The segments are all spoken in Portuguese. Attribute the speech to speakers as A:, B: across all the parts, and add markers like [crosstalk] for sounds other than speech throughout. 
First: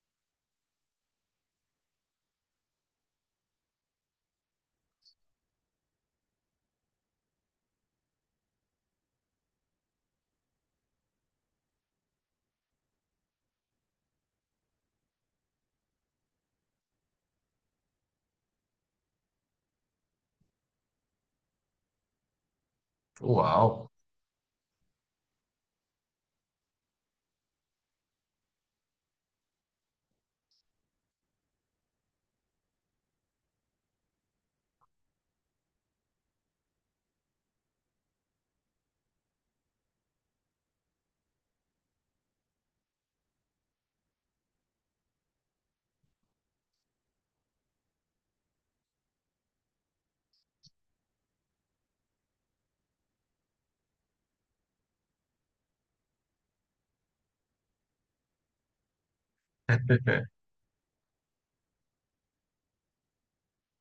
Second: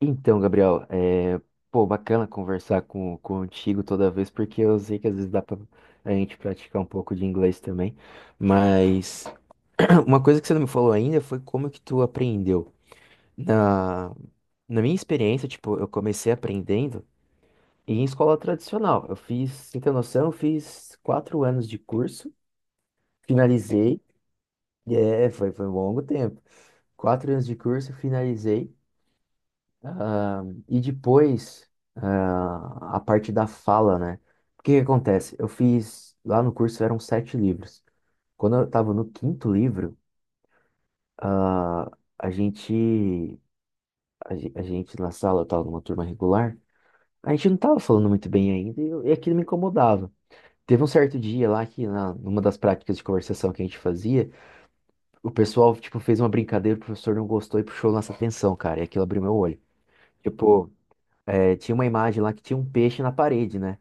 A: Então, Gabriel, pô, bacana conversar contigo toda vez, porque eu sei que às vezes dá pra a gente praticar um pouco de inglês também, mas [clears throat] uma coisa que você não me falou ainda foi como que tu aprendeu. Na, Na minha experiência, tipo, eu comecei aprendendo em escola tradicional. Eu fiz, sem ter noção, eu fiz quatro anos de curso,
B: Uau!
A: finalizei, foi um longo tempo. Quatro anos de curso, finalizei, e depois, a parte da fala, né? O que que acontece? Eu fiz, lá no curso eram sete livros. Quando eu estava no quinto livro, ah, a gente, a gente na sala, eu estava numa turma regular, a gente não estava falando muito bem ainda e e aquilo me incomodava. Teve um certo dia lá que numa das práticas de conversação que a gente fazia, o pessoal, tipo, fez uma brincadeira, o professor não gostou e puxou nossa atenção, cara, e aquilo abriu meu olho.
B: [laughs]
A: Tipo, tinha uma imagem lá que tinha um peixe na parede, né?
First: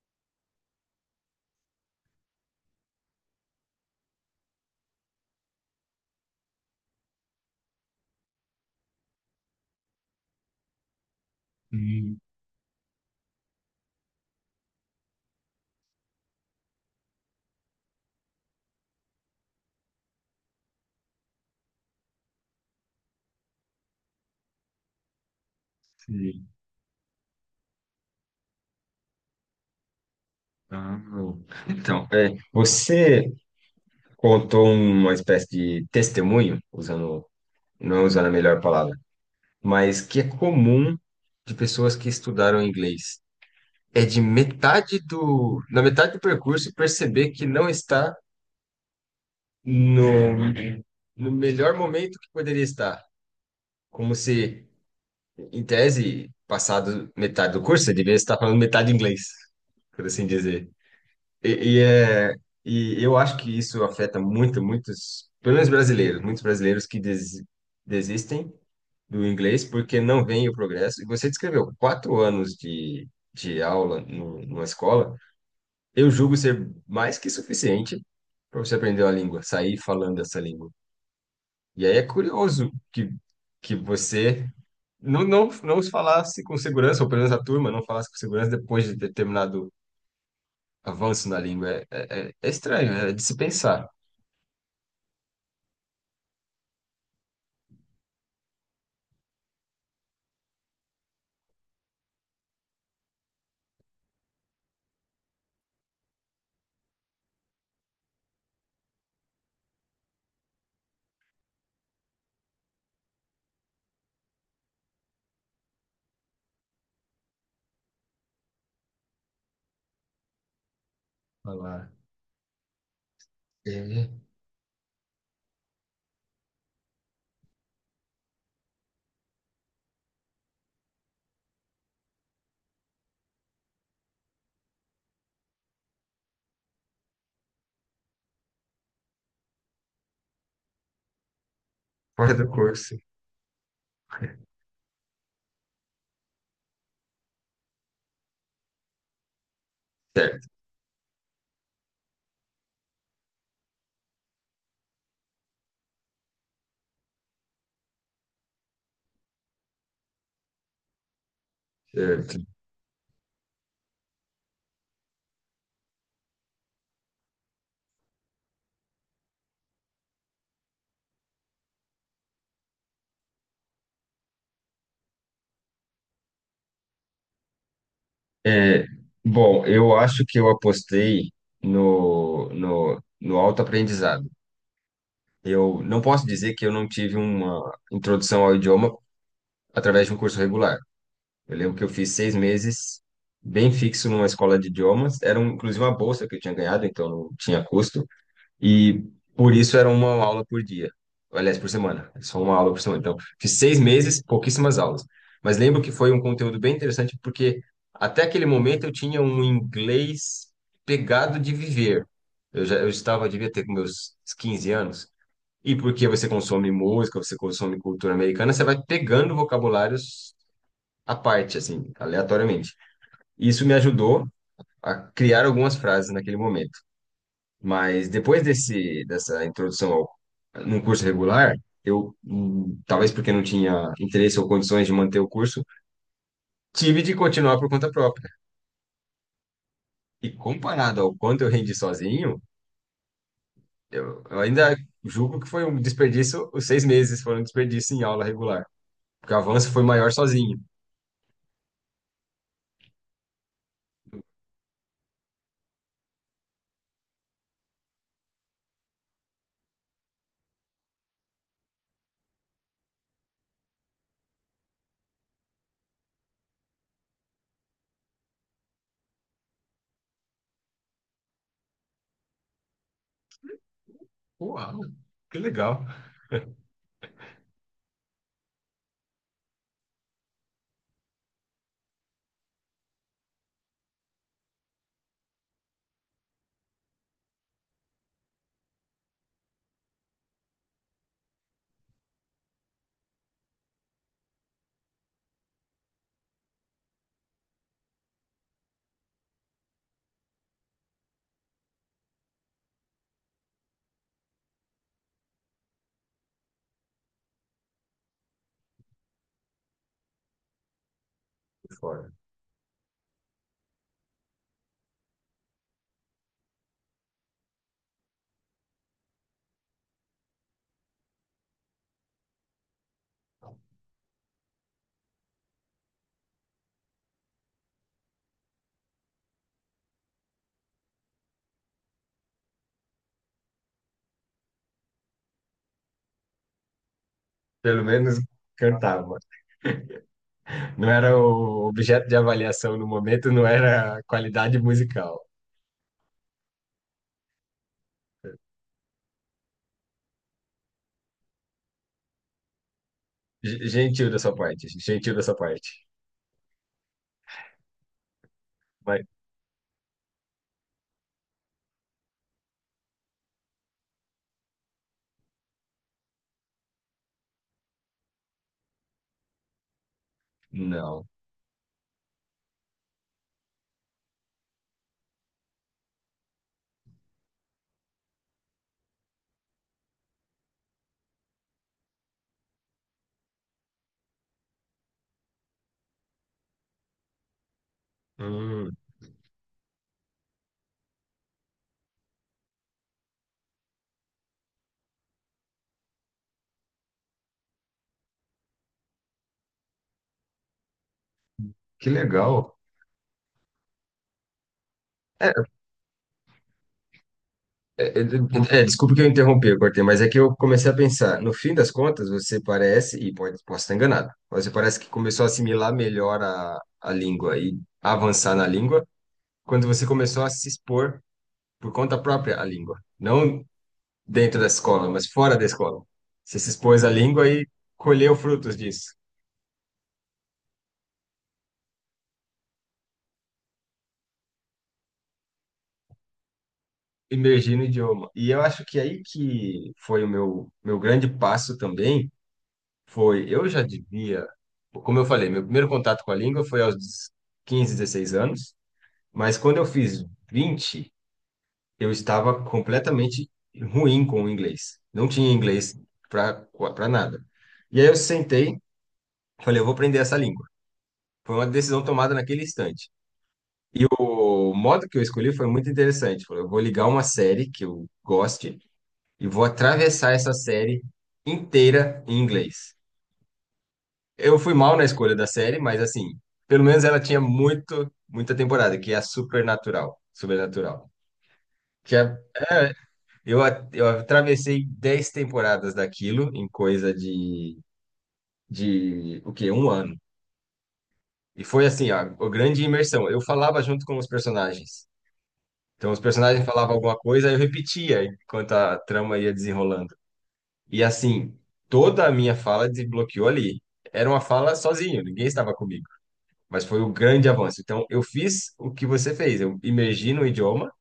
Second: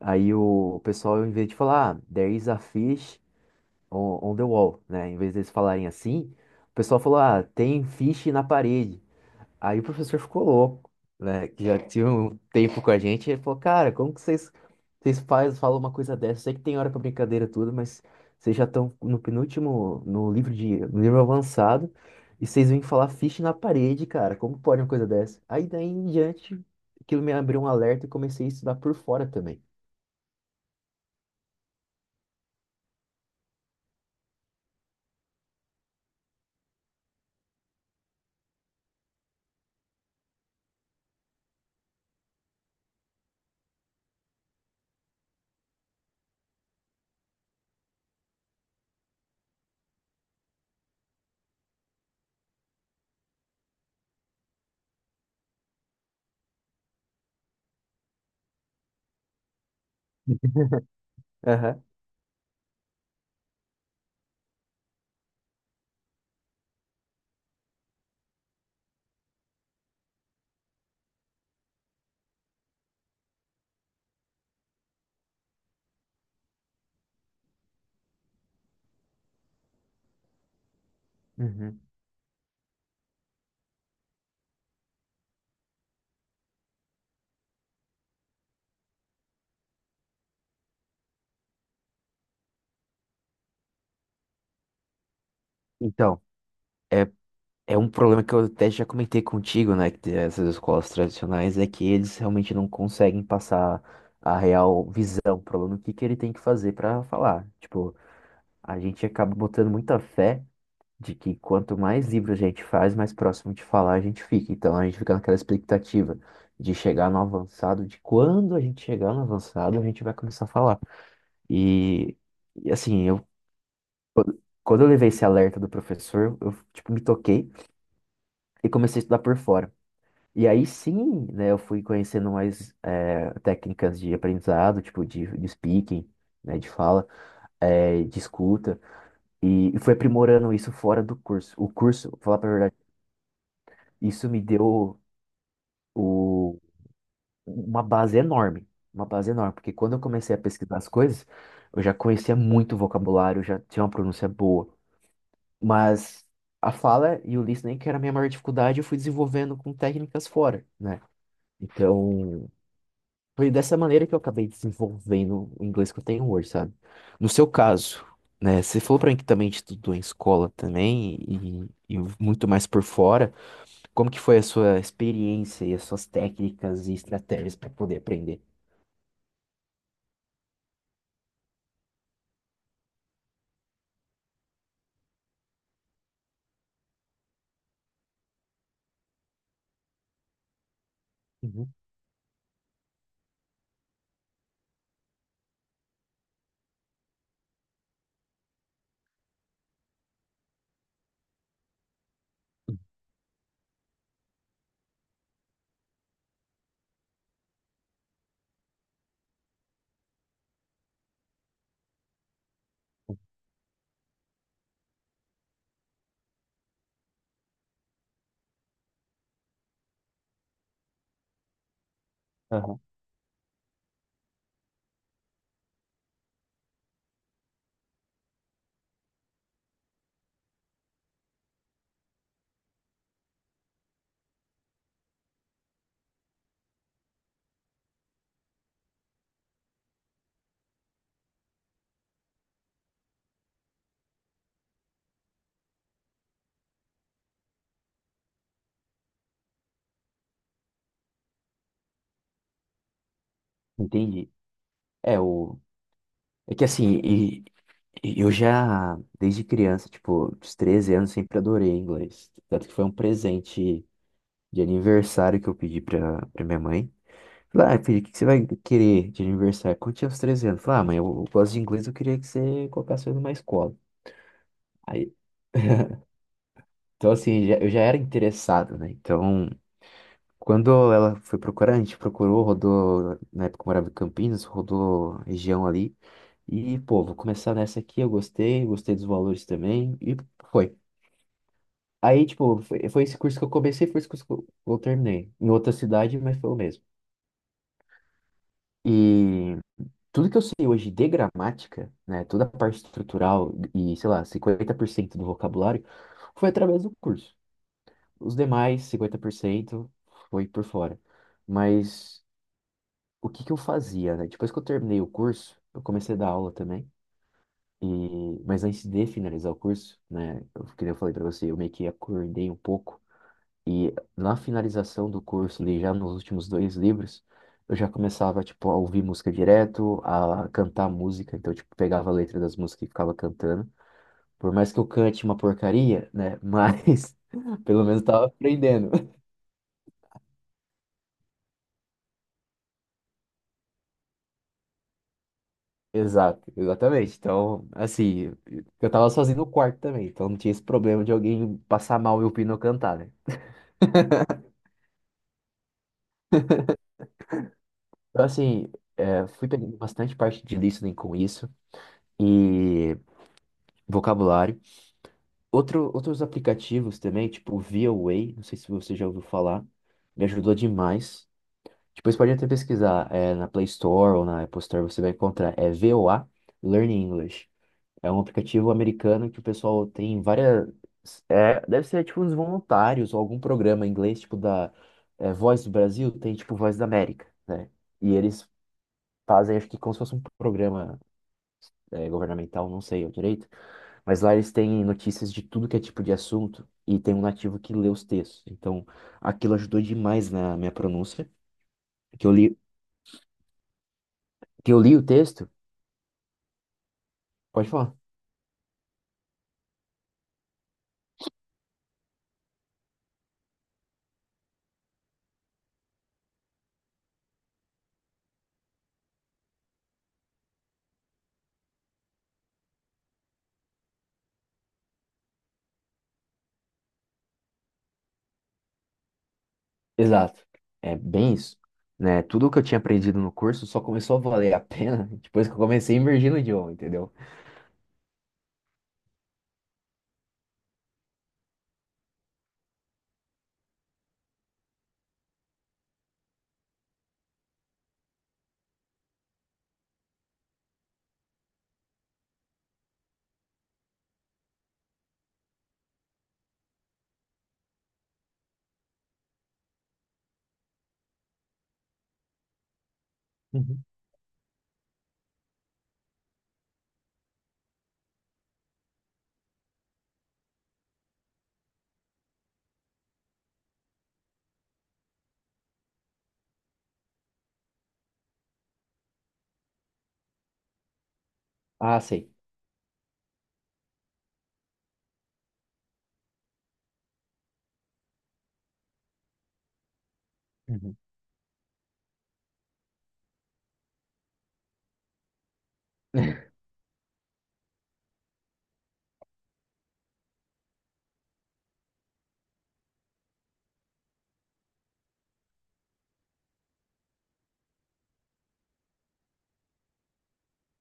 A: Aí o pessoal, em vez de falar, ah, there is a fish on the wall, né? Em vez deles falarem assim, o pessoal falou, ah, tem fish na parede. Aí o professor ficou louco, né? Que já tinha
B: Sim,
A: um tempo com a gente, ele falou, cara, como que vocês, vocês faz, falam uma coisa dessa? Eu sei que tem hora pra brincadeira e tudo, mas vocês já estão no penúltimo, no livro de, no livro avançado, e vocês vêm falar fish na parede, cara, como pode uma coisa dessa? Aí daí em
B: sim.
A: diante, aquilo me abriu um alerta e comecei a estudar por fora também.
B: Amo. Então, é, você contou uma espécie de testemunho, usando, não usando a melhor palavra, mas que é comum de pessoas que estudaram inglês. É na metade do percurso perceber que não está no, no melhor momento que poderia estar. Como se, em tese, passado metade do curso, você deveria estar falando metade inglês, por assim dizer. E, e é, e eu acho que isso afeta muitos, pelo menos brasileiros, muitos brasileiros que desistem do inglês porque não veem o progresso. E você descreveu quatro anos de aula no, numa escola, eu julgo ser mais que suficiente para você aprender uma língua, sair falando essa língua.
A: Uhum.
B: E aí é curioso que você não, não, não falasse com segurança, ou pelo menos a turma não falasse com segurança depois de determinado avanço na língua. É estranho, é de se pensar.
A: Então, é um problema que eu até já comentei contigo, né? Que essas escolas tradicionais é que eles realmente não conseguem passar a real visão pro aluno, o que que ele tem que fazer para falar. Tipo, a gente acaba botando muita fé de que quanto mais livro a gente faz, mais próximo de falar a gente fica. Então, a gente fica naquela expectativa de chegar no avançado, de quando a gente chegar no avançado, a gente vai começar a falar.
B: Falar.
A: E, e assim, eu.
B: É,
A: Quando eu levei esse alerta do professor, eu, tipo, me toquei e comecei a estudar por fora. E aí sim, né, eu fui conhecendo mais técnicas de aprendizado, tipo de speaking, né, de fala, de escuta, e fui aprimorando isso fora do curso. O curso, vou
B: fora
A: falar
B: do
A: pra verdade,
B: curso.
A: isso me deu o, uma base enorme, uma base enorme, porque quando eu comecei a
B: Certo,
A: pesquisar as coisas, eu já conhecia muito vocabulário, já tinha uma pronúncia boa, mas a fala e o listening, que era a minha maior dificuldade, eu fui desenvolvendo com técnicas fora, né?
B: certo.
A: Então, Foi dessa maneira que eu acabei desenvolvendo o inglês que eu tenho hoje, sabe? No seu caso, né, você falou pra mim que também estudou em escola também e muito mais por fora. Como que foi a sua experiência e as suas técnicas e estratégias para poder aprender?
B: É, bom, eu acho que eu apostei no autoaprendizado. Eu não posso dizer que eu não tive uma introdução ao idioma através de um curso regular. Eu
A: Uhum.
B: lembro que eu fiz 6 meses bem fixo numa escola de idiomas. Era, um, inclusive, uma bolsa que eu tinha ganhado, então não tinha custo. E por isso era uma aula por dia. Aliás, por semana. É só uma aula por semana. Então, fiz 6 meses, pouquíssimas aulas. Mas lembro que foi um conteúdo bem interessante, porque até aquele momento eu tinha um inglês pegado de viver. Eu estava, devia ter com meus 15 anos. E porque você consome música, você consome cultura americana, você vai pegando vocabulários à parte, assim, aleatoriamente.
A: Aham.
B: Isso me ajudou a criar algumas frases naquele momento. Mas depois dessa introdução no curso regular, talvez porque não tinha interesse ou condições de manter o curso, tive de continuar por conta própria. E comparado ao quanto eu rendi sozinho, eu ainda julgo que foi um desperdício, os 6 meses foram um desperdício em aula regular, porque o avanço foi maior sozinho.
A: Entendi. É, o... é que assim, e- e eu já, desde criança, tipo, dos 13 anos, sempre adorei inglês. Tanto que foi um presente de aniversário que eu pedi pra minha mãe. Falei, ah, filho, o que que você vai querer de aniversário? Quando tinha uns 13 anos, falei, ah, mãe, eu gosto de inglês, eu queria que você colocasse eu numa escola.
B: Uau,
A: Aí,
B: que legal.
A: então, assim, eu já era interessado, né? Então, quando ela foi procurar, a gente procurou, rodou, na época eu morava em Campinas, rodou região ali. E, pô, vou começar nessa aqui, eu gostei, gostei dos valores também, e foi. Aí, tipo, foi esse curso que eu comecei, foi esse curso que eu terminei. Em outra cidade, mas foi o mesmo. E tudo que eu sei hoje de gramática, né, toda a parte estrutural e, sei lá, 50% do vocabulário foi através do curso. Os demais, 50% foi por fora.
B: Fora.
A: Mas o que que eu fazia, né? Depois que eu terminei o curso, eu comecei a dar aula também. E, mas antes de finalizar o curso, né, eu, que nem eu falei para você, eu meio que acordei um pouco e na finalização do curso, ali já nos últimos dois livros, eu já começava, tipo, a ouvir música direto, a cantar música. Então, tipo, pegava a letra das músicas e ficava cantando. Por mais que eu cante uma porcaria, né? Mas [laughs]
B: Pelo
A: pelo menos
B: menos
A: tava aprendendo.
B: cantava.
A: [laughs]
B: Não era o objeto de avaliação no momento, não era qualidade musical.
A: Exato, exatamente. Então, assim, eu tava sozinho no quarto também. Então não tinha esse problema de alguém passar mal e ouvindo eu cantar, né?
B: Gentil da sua parte, gentil da sua parte.
A: Então, assim,
B: Mas,
A: é, fui pegando bastante parte de listening com isso. E vocabulário. Outros aplicativos também, tipo o Way, não sei se você já ouviu falar, me ajudou
B: não.
A: demais. Depois pode até pesquisar, é, na Play Store ou na Apple Store você vai encontrar, é VOA Learn English. É um aplicativo americano que o pessoal tem várias, é, deve ser tipo uns voluntários ou algum programa em inglês, tipo da é, Voz do Brasil, tem tipo Voz da América, né? E eles
B: Hum,
A: fazem, acho que como se fosse um programa é, governamental, não sei ao direito, mas lá eles têm notícias de tudo que é tipo de assunto e tem um nativo que lê os textos. Então, aquilo ajudou demais na minha pronúncia,
B: que
A: que eu
B: legal.
A: li, que eu li o
B: É,
A: texto, pode
B: é,
A: falar.
B: é, [laughs] desculpa que eu interrompi, eu cortei, mas é que eu comecei a pensar. No fim das contas, você parece, e posso estar enganado, mas você parece que começou a assimilar melhor a língua e avançar na língua quando você começou a se expor por conta própria à língua. Não dentro da escola, mas fora da escola. Você se expôs à língua e colheu frutos disso.
A: Exato. É bem isso, né? Tudo que eu tinha aprendido no curso só começou a valer a pena [laughs] depois que eu comecei a imergir no idioma, entendeu?
B: Imergir no idioma. E eu acho que aí que foi o meu grande passo também, foi, eu já devia, como eu falei, meu primeiro contato com a língua foi aos 15, 16 anos, mas quando eu fiz 20 eu estava completamente ruim com o inglês. Não tinha inglês para para nada. E aí eu sentei, falei, eu vou aprender essa língua. Foi uma decisão tomada naquele instante.
A: Uhum.
B: E o modo que eu escolhi foi muito interessante. Falei, eu vou ligar uma série que eu goste e vou atravessar essa série inteira em inglês. Eu fui mal na escolha da série, mas assim, pelo menos ela tinha muita temporada, que é a Supernatural, Supernatural. Que
A: Ah,
B: é,
A: sei.
B: é, eu, a- eu atravessei 10 temporadas daquilo em coisa de o quê? Um ano.
A: Uhum.
B: E foi assim, ó, a grande imersão. Eu falava junto com os personagens. Então, os personagens falavam alguma coisa, eu repetia enquanto a trama ia desenrolando. E assim, toda a minha fala desbloqueou ali. Era uma fala sozinho, ninguém estava comigo. Mas foi o grande avanço. Então, eu fiz o que você fez. Eu imergi no idioma,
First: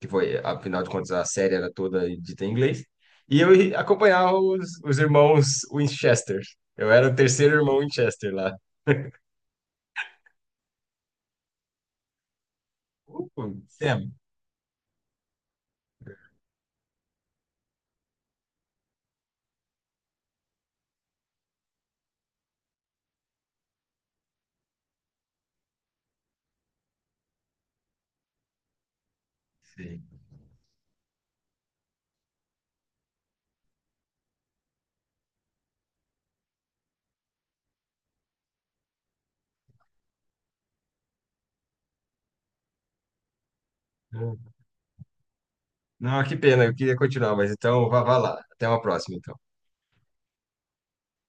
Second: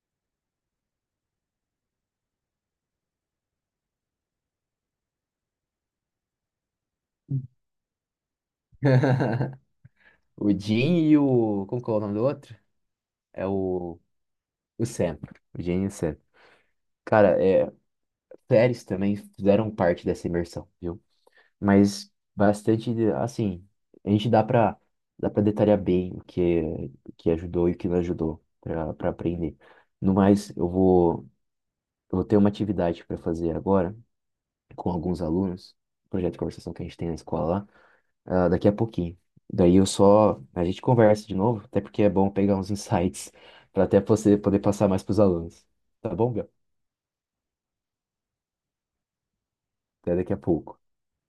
B: que foi, afinal de contas, a série era toda dita em inglês. E eu acompanhava os irmãos Winchester. Eu era o terceiro irmão Winchester lá.
A: [laughs] O Jim e o. Como que é o nome do outro? É o.
B: Sam.
A: O Sam. O Jim e o Sam. Cara, é, séries também fizeram parte dessa imersão, viu? Mas bastante, assim, a gente dá pra detalhar bem o que ajudou e o que não ajudou pra aprender.
B: Sim.
A: No mais, eu vou ter uma atividade para fazer agora com alguns alunos, um projeto de conversação que a gente tem na escola lá, ah, daqui a pouquinho. Daí eu só, a gente conversa de novo, até porque é bom pegar uns [laughs] insights para até você poder passar mais para os alunos. Tá
B: Não,
A: bom,
B: que
A: Gabriel?
B: pena, eu queria continuar, mas então vá, vá lá. Até uma próxima, então.
A: Até daqui a pouco.